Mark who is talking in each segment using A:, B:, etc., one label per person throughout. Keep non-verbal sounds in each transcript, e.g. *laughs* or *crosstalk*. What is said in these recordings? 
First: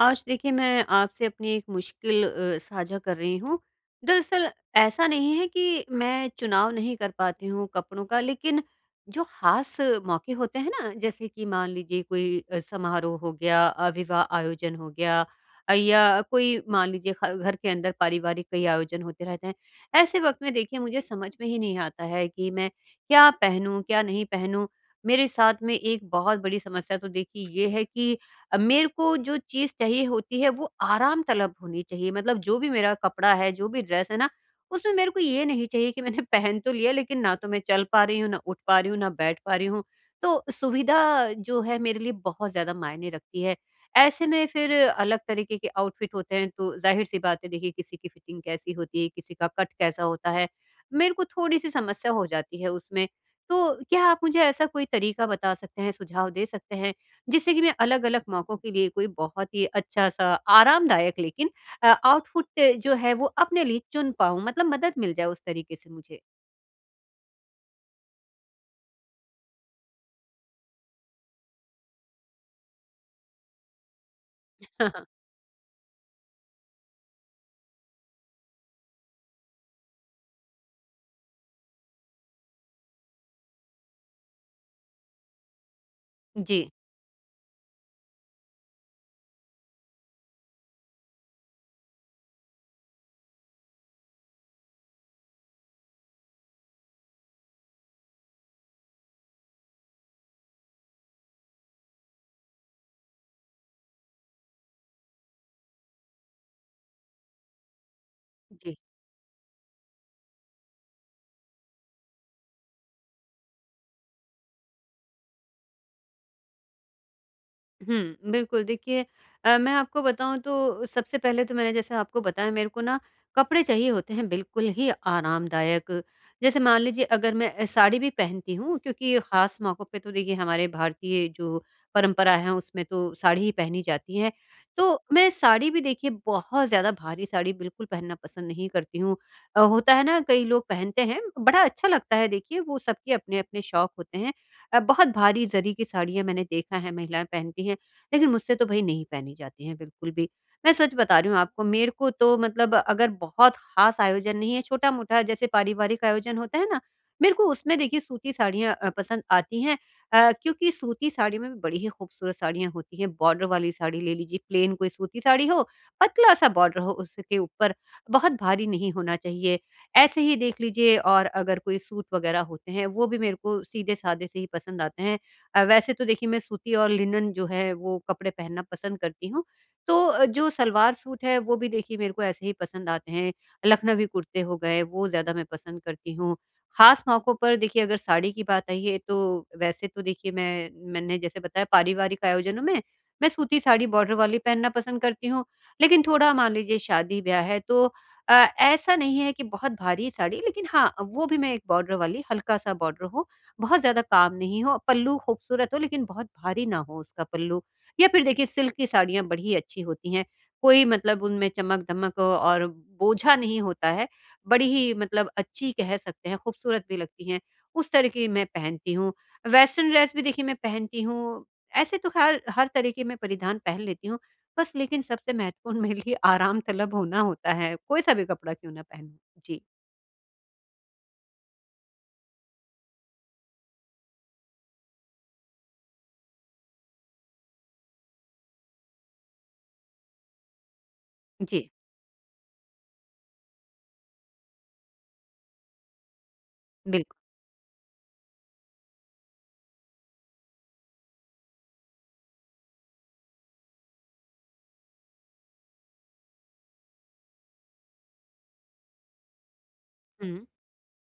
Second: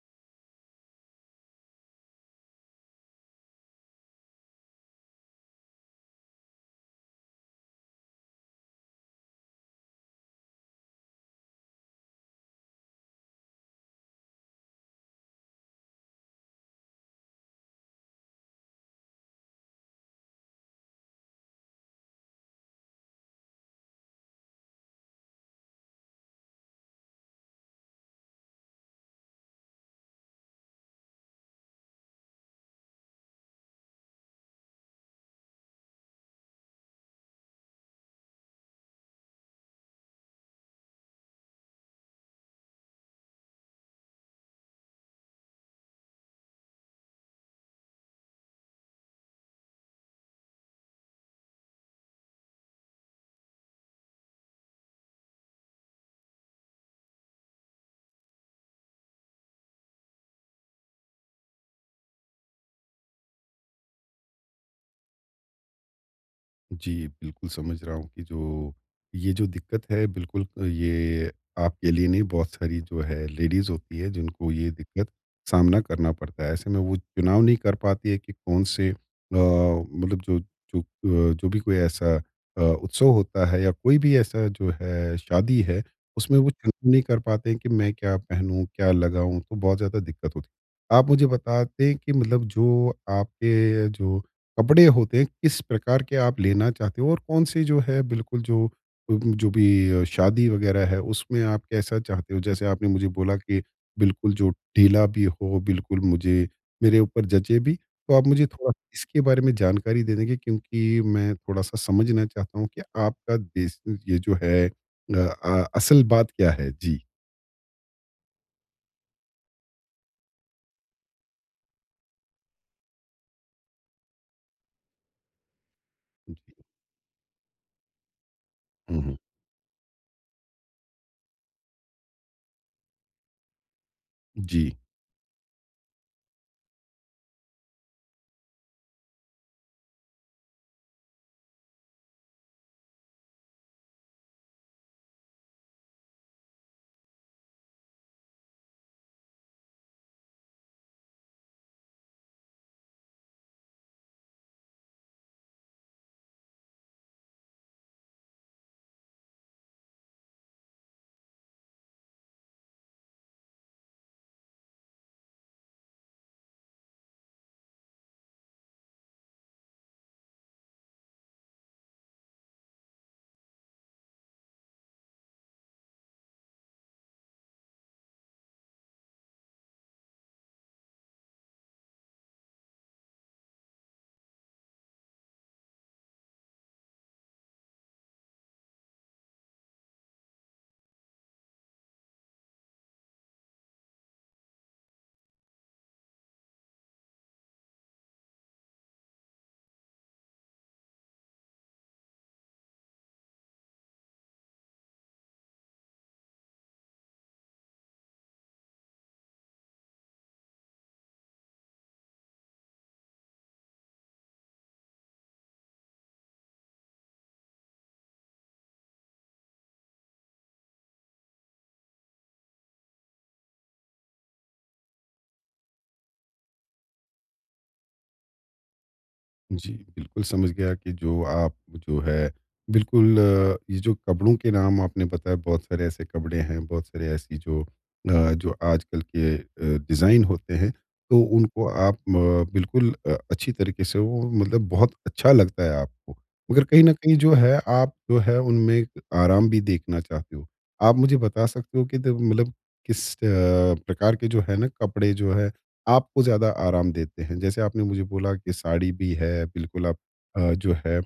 A: आज देखिए मैं आपसे अपनी एक मुश्किल साझा कर रही हूँ। दरअसल ऐसा नहीं है कि मैं चुनाव नहीं कर पाती हूँ कपड़ों का लेकिन जो ख़ास मौके होते हैं ना जैसे कि मान लीजिए कोई समारोह हो गया विवाह आयोजन हो गया या कोई मान लीजिए ख घर के अंदर पारिवारिक कई आयोजन होते रहते हैं। ऐसे वक़्त में देखिए मुझे समझ में ही नहीं आता है कि मैं क्या पहनूँ, क्या नहीं पहनूँ? मेरे साथ में एक बहुत बड़ी समस्या तो देखिए ये है कि मेरे को जो चीज़ चाहिए होती है वो आराम तलब होनी चाहिए। मतलब जो भी मेरा कपड़ा है, जो भी ड्रेस है ना, उसमें मेरे को ये नहीं चाहिए कि मैंने *laughs* पहन तो लिया लेकिन ना तो मैं चल पा रही हूँ, ना उठ पा रही हूँ, ना बैठ पा रही हूँ। तो सुविधा जो है मेरे लिए बहुत ज़्यादा मायने रखती है। ऐसे में फिर अलग तरीके के आउटफिट होते हैं तो ज़ाहिर-सी बात है देखिए किसी की फिटिंग कैसी होती है, किसी का कट कैसा होता है, मेरे को थोड़ी-सी समस्या हो जाती है उसमें। तो क्या आप मुझे ऐसा कोई तरीका बता सकते हैं, सुझाव दे सकते हैं जिससे कि मैं अलग-अलग मौकों के लिए कोई बहुत ही अच्छा-सा आरामदायक लेकिन आउटपुट जो है वो अपने लिए चुन पाऊँ मतलब मदद मिल जाए उस तरीके से मुझे।
B: जी, बिल्कुल समझ रहा हूँ कि जो ये जो दिक्कत है बिल्कुल ये आपके लिए नहीं, बहुत सारी जो है लेडीज़ होती है जिनको ये दिक्कत
A: *laughs*
B: सामना करना पड़ता है। ऐसे में वो चुनाव नहीं कर पाती है कि कौन से मतलब जो जो अ, जो भी कोई ऐसा उत्सव होता है या कोई भी ऐसा जो है शादी है, उसमें वो
A: जी,
B: चुनाव नहीं कर पाते हैं कि मैं क्या पहनूँ, क्या लगाऊँ? तो बहुत ज़्यादा दिक्कत होती है। आप मुझे बताते हैं कि मतलब जो आपके जो कपड़े होते हैं किस प्रकार के आप लेना चाहते हो और कौन से जो है बिल्कुल जो जो भी शादी वगैरह है उसमें आप कैसा चाहते हो, जैसे आपने मुझे बोला कि बिल्कुल जो ढीला भी हो, बिल्कुल मुझे मेरे ऊपर जचे भी, तो आप मुझे थोड़ा
A: जी।
B: इसके बारे में जानकारी दे देंगे क्योंकि मैं थोड़ा सा समझना चाहता हूँ कि आपका देश ये जो है असल बात क्या है, जी।
A: हुँ, बिल्कुल देखिए मैं आपको बताऊँ तो सबसे पहले तो मैंने जैसे आपको बताया मेरे को ना कपड़े चाहिए होते हैं बिल्कुल ही आरामदायक।
B: जी।
A: जैसे मान लीजिए अगर मैं साड़ी भी पहनती हूँ
B: हम्म।
A: क्योंकि ख़ास मौकों पे तो देखिए हमारे भारतीय जो परंपरा है उसमें तो साड़ी ही पहनी जाती है।
B: जी।
A: तो मैं साड़ी भी देखिए बहुत ज़्यादा भारी साड़ी बिल्कुल पहनना पसंद नहीं करती हूँ। होता है ना कई लोग पहनते हैं, बड़ा अच्छा लगता है देखिए वो सबके अपने-अपने शौक होते हैं। बहुत भारी जरी की साड़ियाँ मैंने देखा है महिलाएँ पहनती हैं, लेकिन मुझसे तो भई नहीं पहनी जाती हैं बिल्कुल भी। मैं सच बता रही हूँ आपको मेरे को तो मतलब अगर बहुत ख़ास आयोजन नहीं है, छोटा-मोटा जैसे पारिवारिक आयोजन होता है ना, मेरे को उसमें देखिए सूती साड़ियाँ पसंद आती हैं क्योंकि सूती साड़ी में भी बड़ी ही खूबसूरत साड़ियाँ होती हैं। बॉर्डर वाली साड़ी ले लीजिए, प्लेन कोई सूती साड़ी हो, पतला-सा बॉर्डर हो उसके ऊपर, बहुत भारी नहीं होना चाहिए ऐसे ही देख लीजिए और अगर कोई सूट वगैरह होते हैं, वो भी मेरे को सीधे-साधे से ही पसंद आते हैं। वैसे तो देखिए मैं सूती और लिनन जो है वो कपड़े पहनना पसंद करती हूँ। तो जो सलवार सूट है वो भी देखिए मेरे को ऐसे ही पसंद आते हैं। लखनवी कुर्ते हो गए, वो ज़्यादा मैं पसंद करती हूँ। ख़ास मौकों पर देखिए अगर साड़ी की बात आई है तो वैसे तो देखिए मैंने जैसे बताया पारिवारिक आयोजनों में, मैं सूती साड़ी बॉर्डर वाली पहनना पसंद करती हूँ। लेकिन थोड़ा मान लीजिए शादी-ब्याह है तो अ, ऐसा नहीं है कि बहुत भारी साड़ी लेकिन हाँ, वो भी मैं एक बॉर्डर वाली हल्का-सा बॉर्डर हो, बहुत ज़्यादा काम नहीं हो, पल्लू खूबसूरत हो लेकिन बहुत भारी ना हो उसका पल्लू। या फिर देखिए सिल्क की साड़ियाँ बड़ी अच्छी होती हैं, कोई मतलब उनमें चमक-धमक और बोझा नहीं होता है, बड़ी ही मतलब अच्छी कह सकते हैं, खूबसूरत भी लगती हैं, उस तरह की मैं पहनती हूँ। वेस्टर्न ड्रेस भी देखिए मैं पहनती हूँ, ऐसे तो खैर हर तरह के मैं परिधान पहन लेती हूँ, बस लेकिन सबसे महत्वपूर्ण मेरे लिए आराम तलब होना होता है, कोई-सा भी कपड़ा क्यों ना पहनूँ। जी,
B: जी, बिल्कुल समझ गया कि जो आप जो है बिल्कुल ये जो कपड़ों के नाम आपने बताया, बहुत सारे ऐसे कपड़े हैं, बहुत सारे ऐसी जो जो आजकल के डिज़ाइन होते हैं, तो उनको
A: जी,
B: आप बिल्कुल अच्छी तरीके से वो मतलब बहुत अच्छा लगता है आपको। मगर कहीं न कहीं
A: बिल्कुल।
B: जो है आप जो है उनमें एक आराम भी देखना चाहते हो। आप मुझे बता सकते हो कि द मतलब किस प्रकार के जो है ना कपड़े जो है आपको ज़्यादा आराम देते हैं? जैसे आपने मुझे बोला कि साड़ी भी है, बिल्कुल आप
A: हुँ,
B: जो है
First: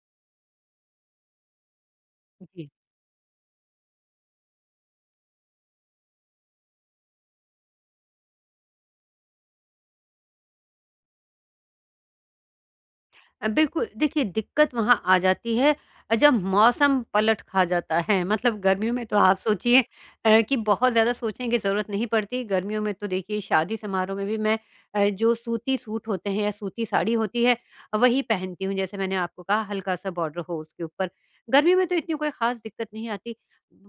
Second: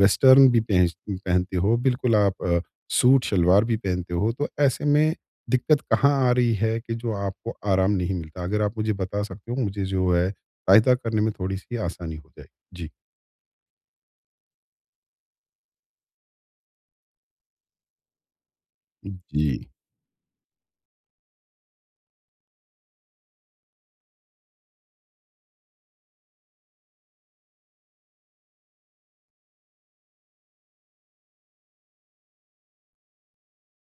B: वेस्टर्न भी पह पहनते हो, बिल्कुल आप
A: जी।
B: सूट शलवार भी पहनते हो, तो ऐसे में दिक्कत कहाँ आ रही है कि जो आपको आराम नहीं मिलता? अगर आप मुझे बता सकते हो, मुझे जो है सहायता करने में थोड़ी-सी आसानी हो जाएगी। जी।
A: बिल्कुल, देखिए दिक्कत वहाँ आ जाती है जब मौसम पलट खा जाता है। मतलब गर्मियों में तो आप
B: जी।
A: सोचिए कि बहुत ज़्यादा सोचने की ज़रूरत नहीं पड़ती। गर्मियों में तो देखिए शादी समारोह में भी मैं जो सूती सूट होते हैं या सूती साड़ी होती है, वही पहनती हूँ। जैसे मैंने आपको कहा हल्का-सा बॉर्डर हो उसके ऊपर। गर्मी में तो इतनी कोई ख़ास दिक्कत नहीं आती।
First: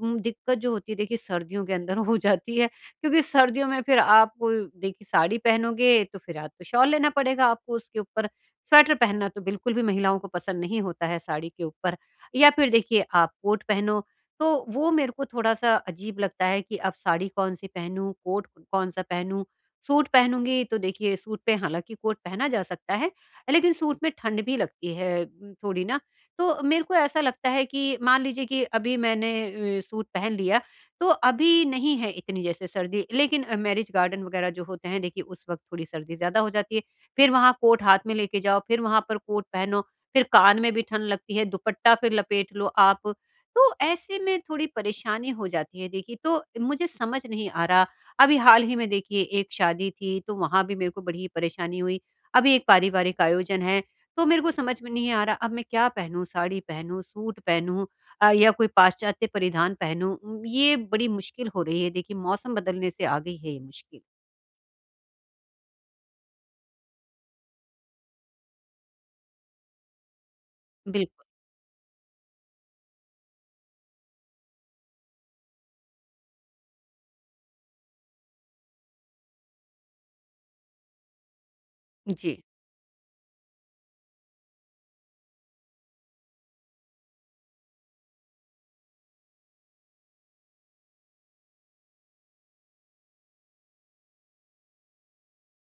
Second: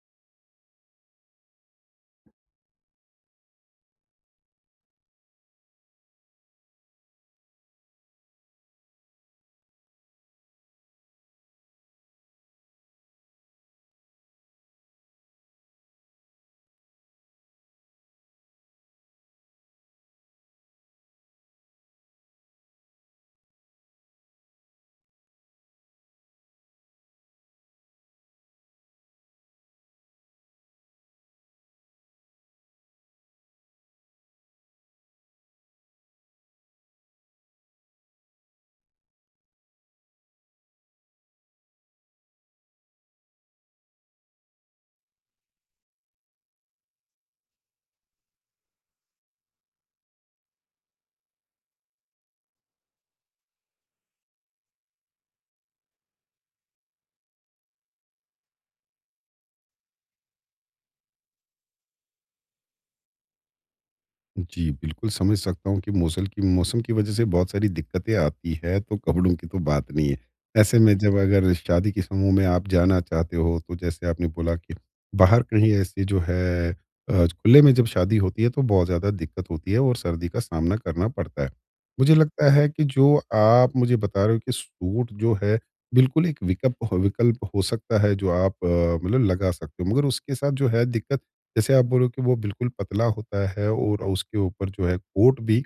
A: दिक्कत जो होती है देखिए सर्दियों के अंदर *laughs* हो जाती है क्योंकि सर्दियों में फिर आपको देखिए साड़ी पहनोगे तो फिर आप तो शॉल लेना पड़ेगा आपको उसके ऊपर। स्वेटर पहनना तो बिल्कुल भी महिलाओं को पसंद नहीं होता है साड़ी के ऊपर या फिर देखिए आप कोट पहनो, तो वो मेरे को थोड़ा-सा अजीब लगता है कि अब साड़ी कौन-सी पहनूँ, कोट कौन-सा पहनूँ। सूट पहनूँगी तो देखिए सूट पे हालाँकि कोट पहना जा सकता है, लेकिन सूट में ठंड भी लगती है थोड़ी ना। तो मेरे को ऐसा लगता है कि मान लीजिए कि अभी मैंने सूट पहन लिया, तो अभी नहीं है इतनी जैसे सर्दी लेकिन मैरेज गार्डन वगैरह जो होते हैं देखिए उस वक़्त थोड़ी सर्दी ज़्यादा हो जाती है। फिर वहाँ कोट हाथ में लेके जाओ, फिर वहाँ पर कोट पहनो, फिर कान में भी ठंड लगती है, दुपट्टा फिर लपेट लो आप। तो ऐसे में थोड़ी परेशानी हो जाती है देखिए, तो मुझे समझ नहीं आ रहा। अभी हाल ही में देखिए एक शादी थी, तो वहाँ भी मेरे को बड़ी परेशानी हुई। अभी एक पारिवारिक आयोजन है, तो मेरे को समझ में नहीं आ रहा अब मैं क्या पहनूँ? साड़ी पहनूँ, सूट पहनूँ या कोई पाश्चात्य परिधान पहनूँ? ये बड़ी मुश्किल हो रही है देखिए, मौसम बदलने से आ गई है ये मुश्किल।
B: जी, बिल्कुल समझ सकता हूँ कि मौसल की मौसम की वजह से बहुत सारी दिक्कतें आती है, तो कपड़ों की तो बात नहीं है। ऐसे में जब
A: बिल्कुल।
B: अगर शादी के समूह में आप जाना चाहते हो, तो जैसे आपने बोला कि बाहर कहीं ऐसे जो है खुले में जब शादी होती है तो बहुत ज़्यादा दिक्कत होती है और सर्दी का सामना करना पड़ता है। मुझे
A: जी।
B: लगता है कि जो आप मुझे बता रहे हो कि सूट जो है, बिल्कुल एक विकल्प विकल्प हो सकता है जो आप मतलब लगा सकते हो। मगर उसके साथ जो है दिक्कत, जैसे आप बोलो कि वो बिल्कुल पतला होता है और उसके ऊपर जो है कोट भी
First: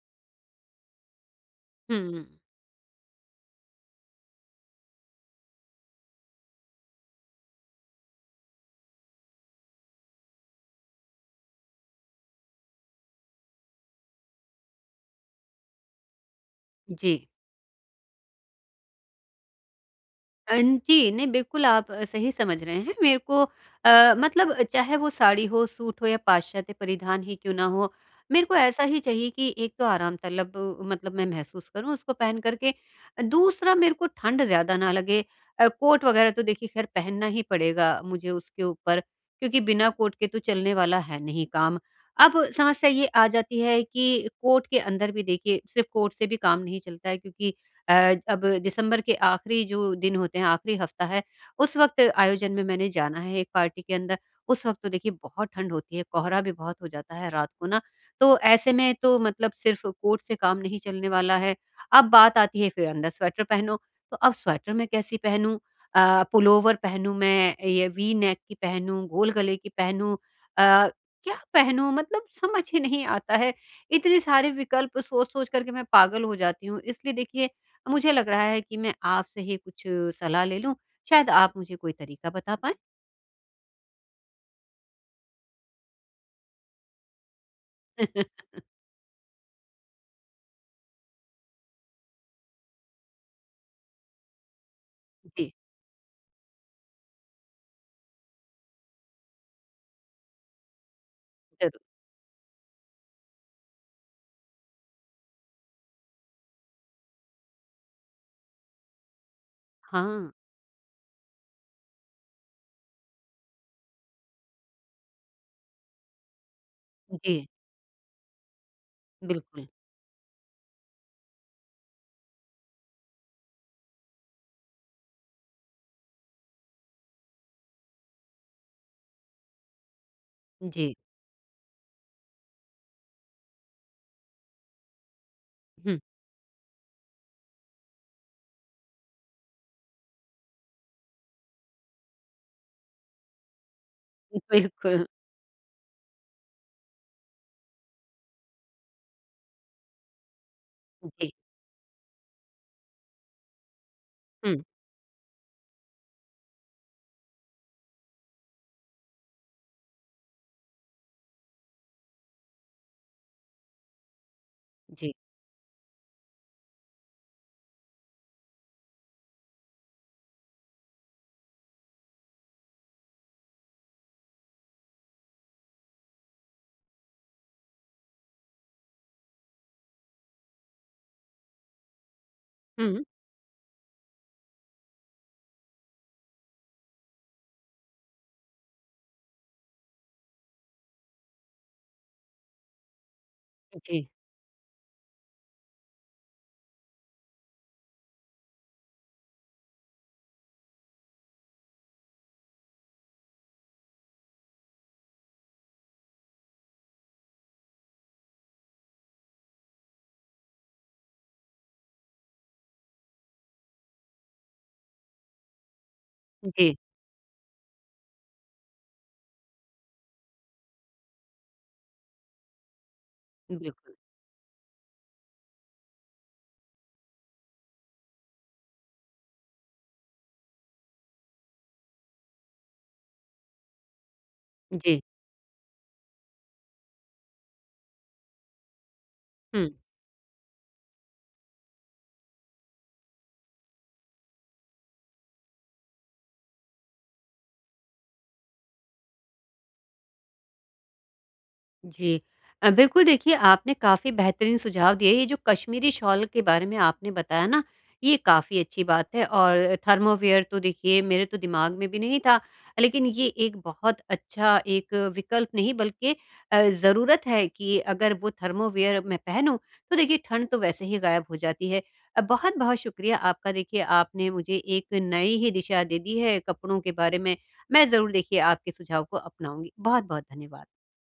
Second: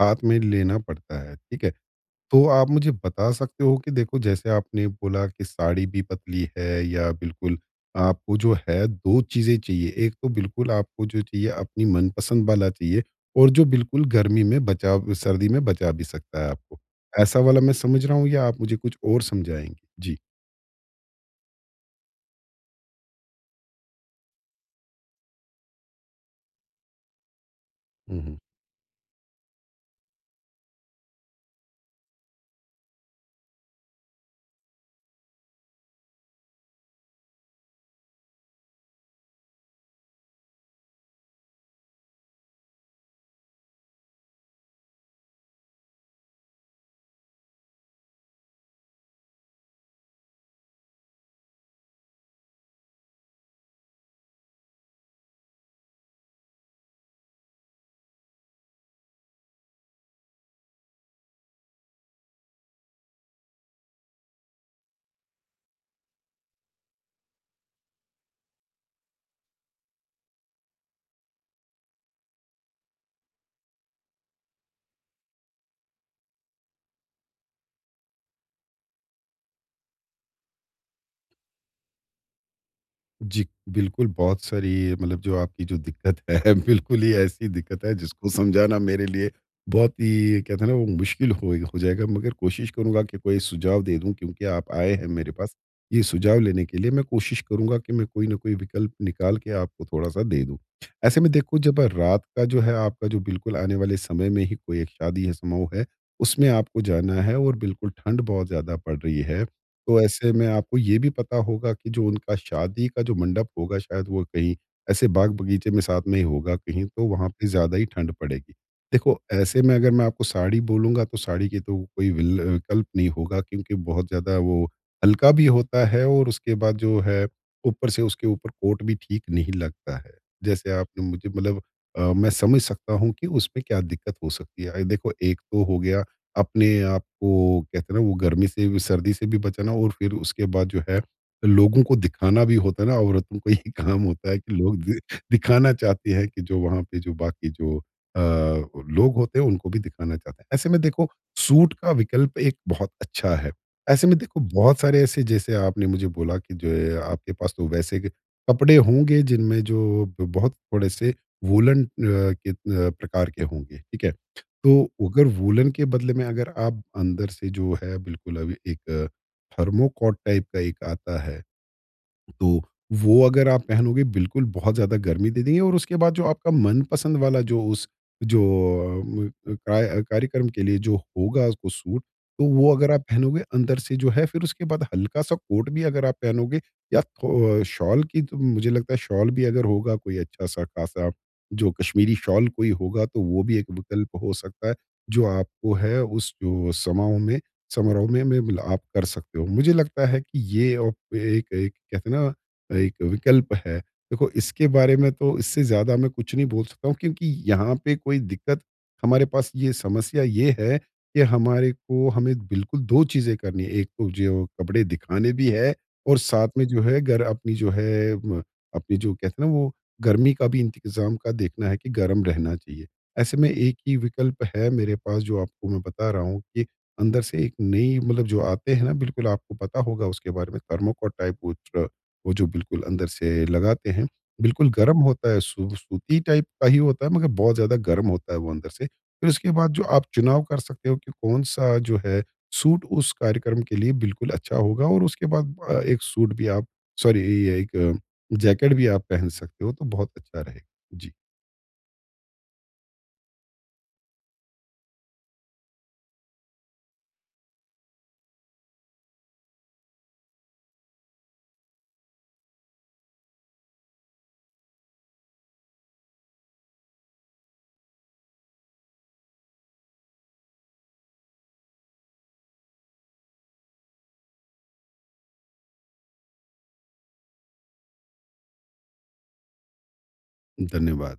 B: हाथ में लेना पड़ता है, ठीक है?
A: हुँ, हुँ।
B: तो आप मुझे बता सकते हो कि देखो, जैसे आपने बोला कि साड़ी भी पतली है या बिल्कुल आपको जो है 2 चीज़ें चाहिए, एक तो बिल्कुल आपको जो चाहिए अपनी मनपसंद वाला चाहिए और जो बिल्कुल गर्मी में बचा सर्दी में बचा भी सकता है आपको।
A: जी।
B: ऐसा वाला मैं समझ रहा हूँ या आप मुझे कुछ और समझाएँगे? जी।
A: अ, जी, नहीं बिल्कुल आप सही समझ रहे हैं। मेरे को मतलब चाहे वो साड़ी हो, सूट हो या पाश्चात्य परिधान ही क्यों ना हो,
B: हुँ, हुँ।
A: मेरे को ऐसा ही चाहिए कि एक तो आराम तलब मतलब मैं महसूस करूँ उसको पहन कर के। दूसरा मेरे को ठंड ज़्यादा ना लगे। कोट वगैरह तो देखिए ख़ैर पहनना ही पड़ेगा मुझे उसके ऊपर, क्योंकि बिना कोट के तो चलने वाला है नहीं काम। अब समस्या ये आ जाती है कि कोट के अंदर भी देखिए सिर्फ़ कोट से भी काम नहीं चलता है क्योंकि अब दिसंबर के आखिरी जो दिन होते हैं, आखिरी हफ्ता है, उस वक़्त आयोजन में मैंने जाना है एक पार्टी के अंदर। उस वक़्त तो देखिए बहुत ठंड होती है, कोहरा भी बहुत हो जाता है रात को ना, तो ऐसे में तो मतलब सिर्फ़ कोट से काम नहीं चलने वाला है। अब बात आती है फिर अंदर स्वेटर पहनो, तो अब स्वेटर मैं कैसी पहनूँ? पुलोवर पहनूँ मैं, ये वी नेक की पहनूँ, गोल गले की पहनूँ अ, क्या पहनूँ? मतलब समझ ही नहीं आता है। इतने सारे विकल्प सोच-सोच कर के मैं पागल हो जाती हूँ। इसलिए देखिए मुझे लग रहा है कि मैं आपसे ही कुछ सलाह ले लूँ, शायद आप मुझे कोई तरीका बता पाएँ?
B: जी, बिल्कुल, बहुत सारी मतलब जो आपकी जो दिक्कत है, *laughs* बिल्कुल ही ऐसी दिक्कत है जिसको
A: *laughs*
B: समझाना मेरे लिए बहुत ही, कहते हैं ना वो, मुश्किल हो जाएगा मगर कोशिश करूँगा कि कोई सुझाव दे दूँ क्योंकि आप आए हैं मेरे
A: जी,
B: पास, ये सुझाव लेने के लिए। मैं कोशिश करूँगा कि मैं कोई ना कोई विकल्प निकाल के आपको थोड़ा-सा दे दूँ। ऐसे में देखो, जब
A: ज़रूर।
B: रात का जो है आपका जो बिल्कुल आने वाले समय में ही कोई एक शादी है, समारोह है, उसमें आपको जाना है और बिल्कुल ठंड बहुत ज़्यादा पड़ रही है। तो
A: हाँ,
B: ऐसे में आपको ये भी पता होगा कि जो उनका शादी का जो मंडप होगा शायद वो कहीं ऐसे बाग बगीचे में साथ में ही होगा कहीं, तो वहाँ पे
A: जी,
B: ज़्यादा ही ठंड पड़ेगी। देखो ऐसे
A: बिल्कुल।
B: में अगर मैं आपको साड़ी बोलूँगा तो साड़ी की तो कोई विल विकल्प नहीं होगा क्योंकि बहुत ज़्यादा वो हल्का भी होता है और उसके बाद जो है ऊपर से उसके ऊपर कोट भी ठीक नहीं लगता है। जैसे
A: जी,
B: आपने मुझे मतलब मैं समझ सकता हूँ कि उसमें क्या दिक्कत हो सकती है। देखो एक तो हो
A: हुँ,
B: गया अपने आप को, कहते हैं ना वो, गर्मी से भी सर्दी से भी बचाना, और फिर उसके बाद जो है लोगों को दिखाना भी होता है ना, औरतों को ये *laughs* काम होता है कि लोग
A: बिल्कुल,
B: दिखाना चाहते हैं कि जो वहाँ पे जो बाकी जो अ, लोग होते हैं उनको भी दिखाना चाहते हैं। ऐसे में देखो,
A: जी,
B: सूट का विकल्प एक बहुत अच्छा है। ऐसे में देखो
A: हुँ,
B: बहुत सारे ऐसे, जैसे आपने मुझे बोला कि जो है आपके पास तो वैसे के कपड़े होंगे जिनमें जो बहुत थोड़े से वूलन के प्रकार के होंगे, ठीक है? तो
A: जी,
B: अगर वूलन के बदले में अगर आप अंदर से जो है बिल्कुल अभी एक थर्मोकॉट टाइप का एक आता है, तो वो अगर आप पहनोगे बिल्कुल बहुत ज़्यादा गर्मी दे देंगे और उसके बाद जो आपका मनपसंद वाला जो उस जो अम, कार्यक्रम के लिए जो होगा उसको सूट, तो वो अगर आप
A: हुँ,
B: पहनोगे अंदर से जो है, फिर उसके बाद हल्का सा कोट भी अगर आप पहनोगे या शॉल की, तो मुझे लगता है शॉल भी अगर होगा कोई अच्छा सा खासा, जो कश्मीरी शॉल कोई होगा, तो वो भी एक
A: जी,
B: विकल्प हो सकता है जो आपको है उस जो समाओं में समारोह में बिल आप कर सकते हो। मुझे लगता है कि ये ओप एक एक कहते हैं ना, एक विकल्प है। देखो इसके बारे में तो इससे ज़्यादा मैं कुछ नहीं बोल सकता हूँ क्योंकि यहाँ पे कोई दिक्कत हमारे पास ये समस्या ये है कि हमारे को हमें बिल्कुल 2 चीज़ें करनी है। एक तो जो कपड़े दिखाने भी है और साथ में
A: जी,
B: जो है घर अपनी जो है म अपनी जो, कहते हैं ना वो, गर्मी का भी इंतज़ाम का देखना है कि गर्म रहना चाहिए। ऐसे में एक
A: बिल्कुल,
B: ही विकल्प है मेरे पास जो आपको मैं बता रहा हूँ कि अंदर से एक नई मतलब जो आते हैं ना, बिल्कुल आपको पता होगा उसके बारे में, थर्मोकोट टाइप वो वो जो बिल्कुल अंदर से लगाते हैं बिल्कुल गर्म
A: जी,
B: होता है, सूती टाइप का ही होता है, मगर बहुत ज़्यादा गर्म होता है वो अंदर से, फिर उसके
A: हुँ।
B: बाद जो आप चुनाव कर सकते हो कि कौन सा जो है सूट उस कार्यक्रम के लिए बिल्कुल अच्छा होगा, और उसके बाद एक सूट भी आप, सॉरी, ये एक जैकेट भी आप पहन सकते हो, तो बहुत अच्छा रहेगा, जी।
A: जी। बिल्कुल देखिए आपने काफ़ी बेहतरीन सुझाव दिए। ये जो कश्मीरी शॉल के बारे में आपने बताया ना, ये काफ़ी अच्छी बात है और थर्मोवेयर तो देखिए मेरे तो दिमाग में भी नहीं था। लेकिन ये एक बहुत अच्छा एक विकल्प नहीं बल्कि ज़रूरत है कि अगर वो थर्मोवेयर मैं पहनूँ तो देखिए ठंड तो वैसे ही गायब हो जाती है। बहुत-बहुत शुक्रिया आपका देखिए आपने मुझे एक नई ही दिशा दे दी है कपड़ों के बारे में। मैं ज़रूर देखिए आपके सुझाव को अपनाऊँगी। बहुत-बहुत धन्यवाद।
B: धन्यवाद।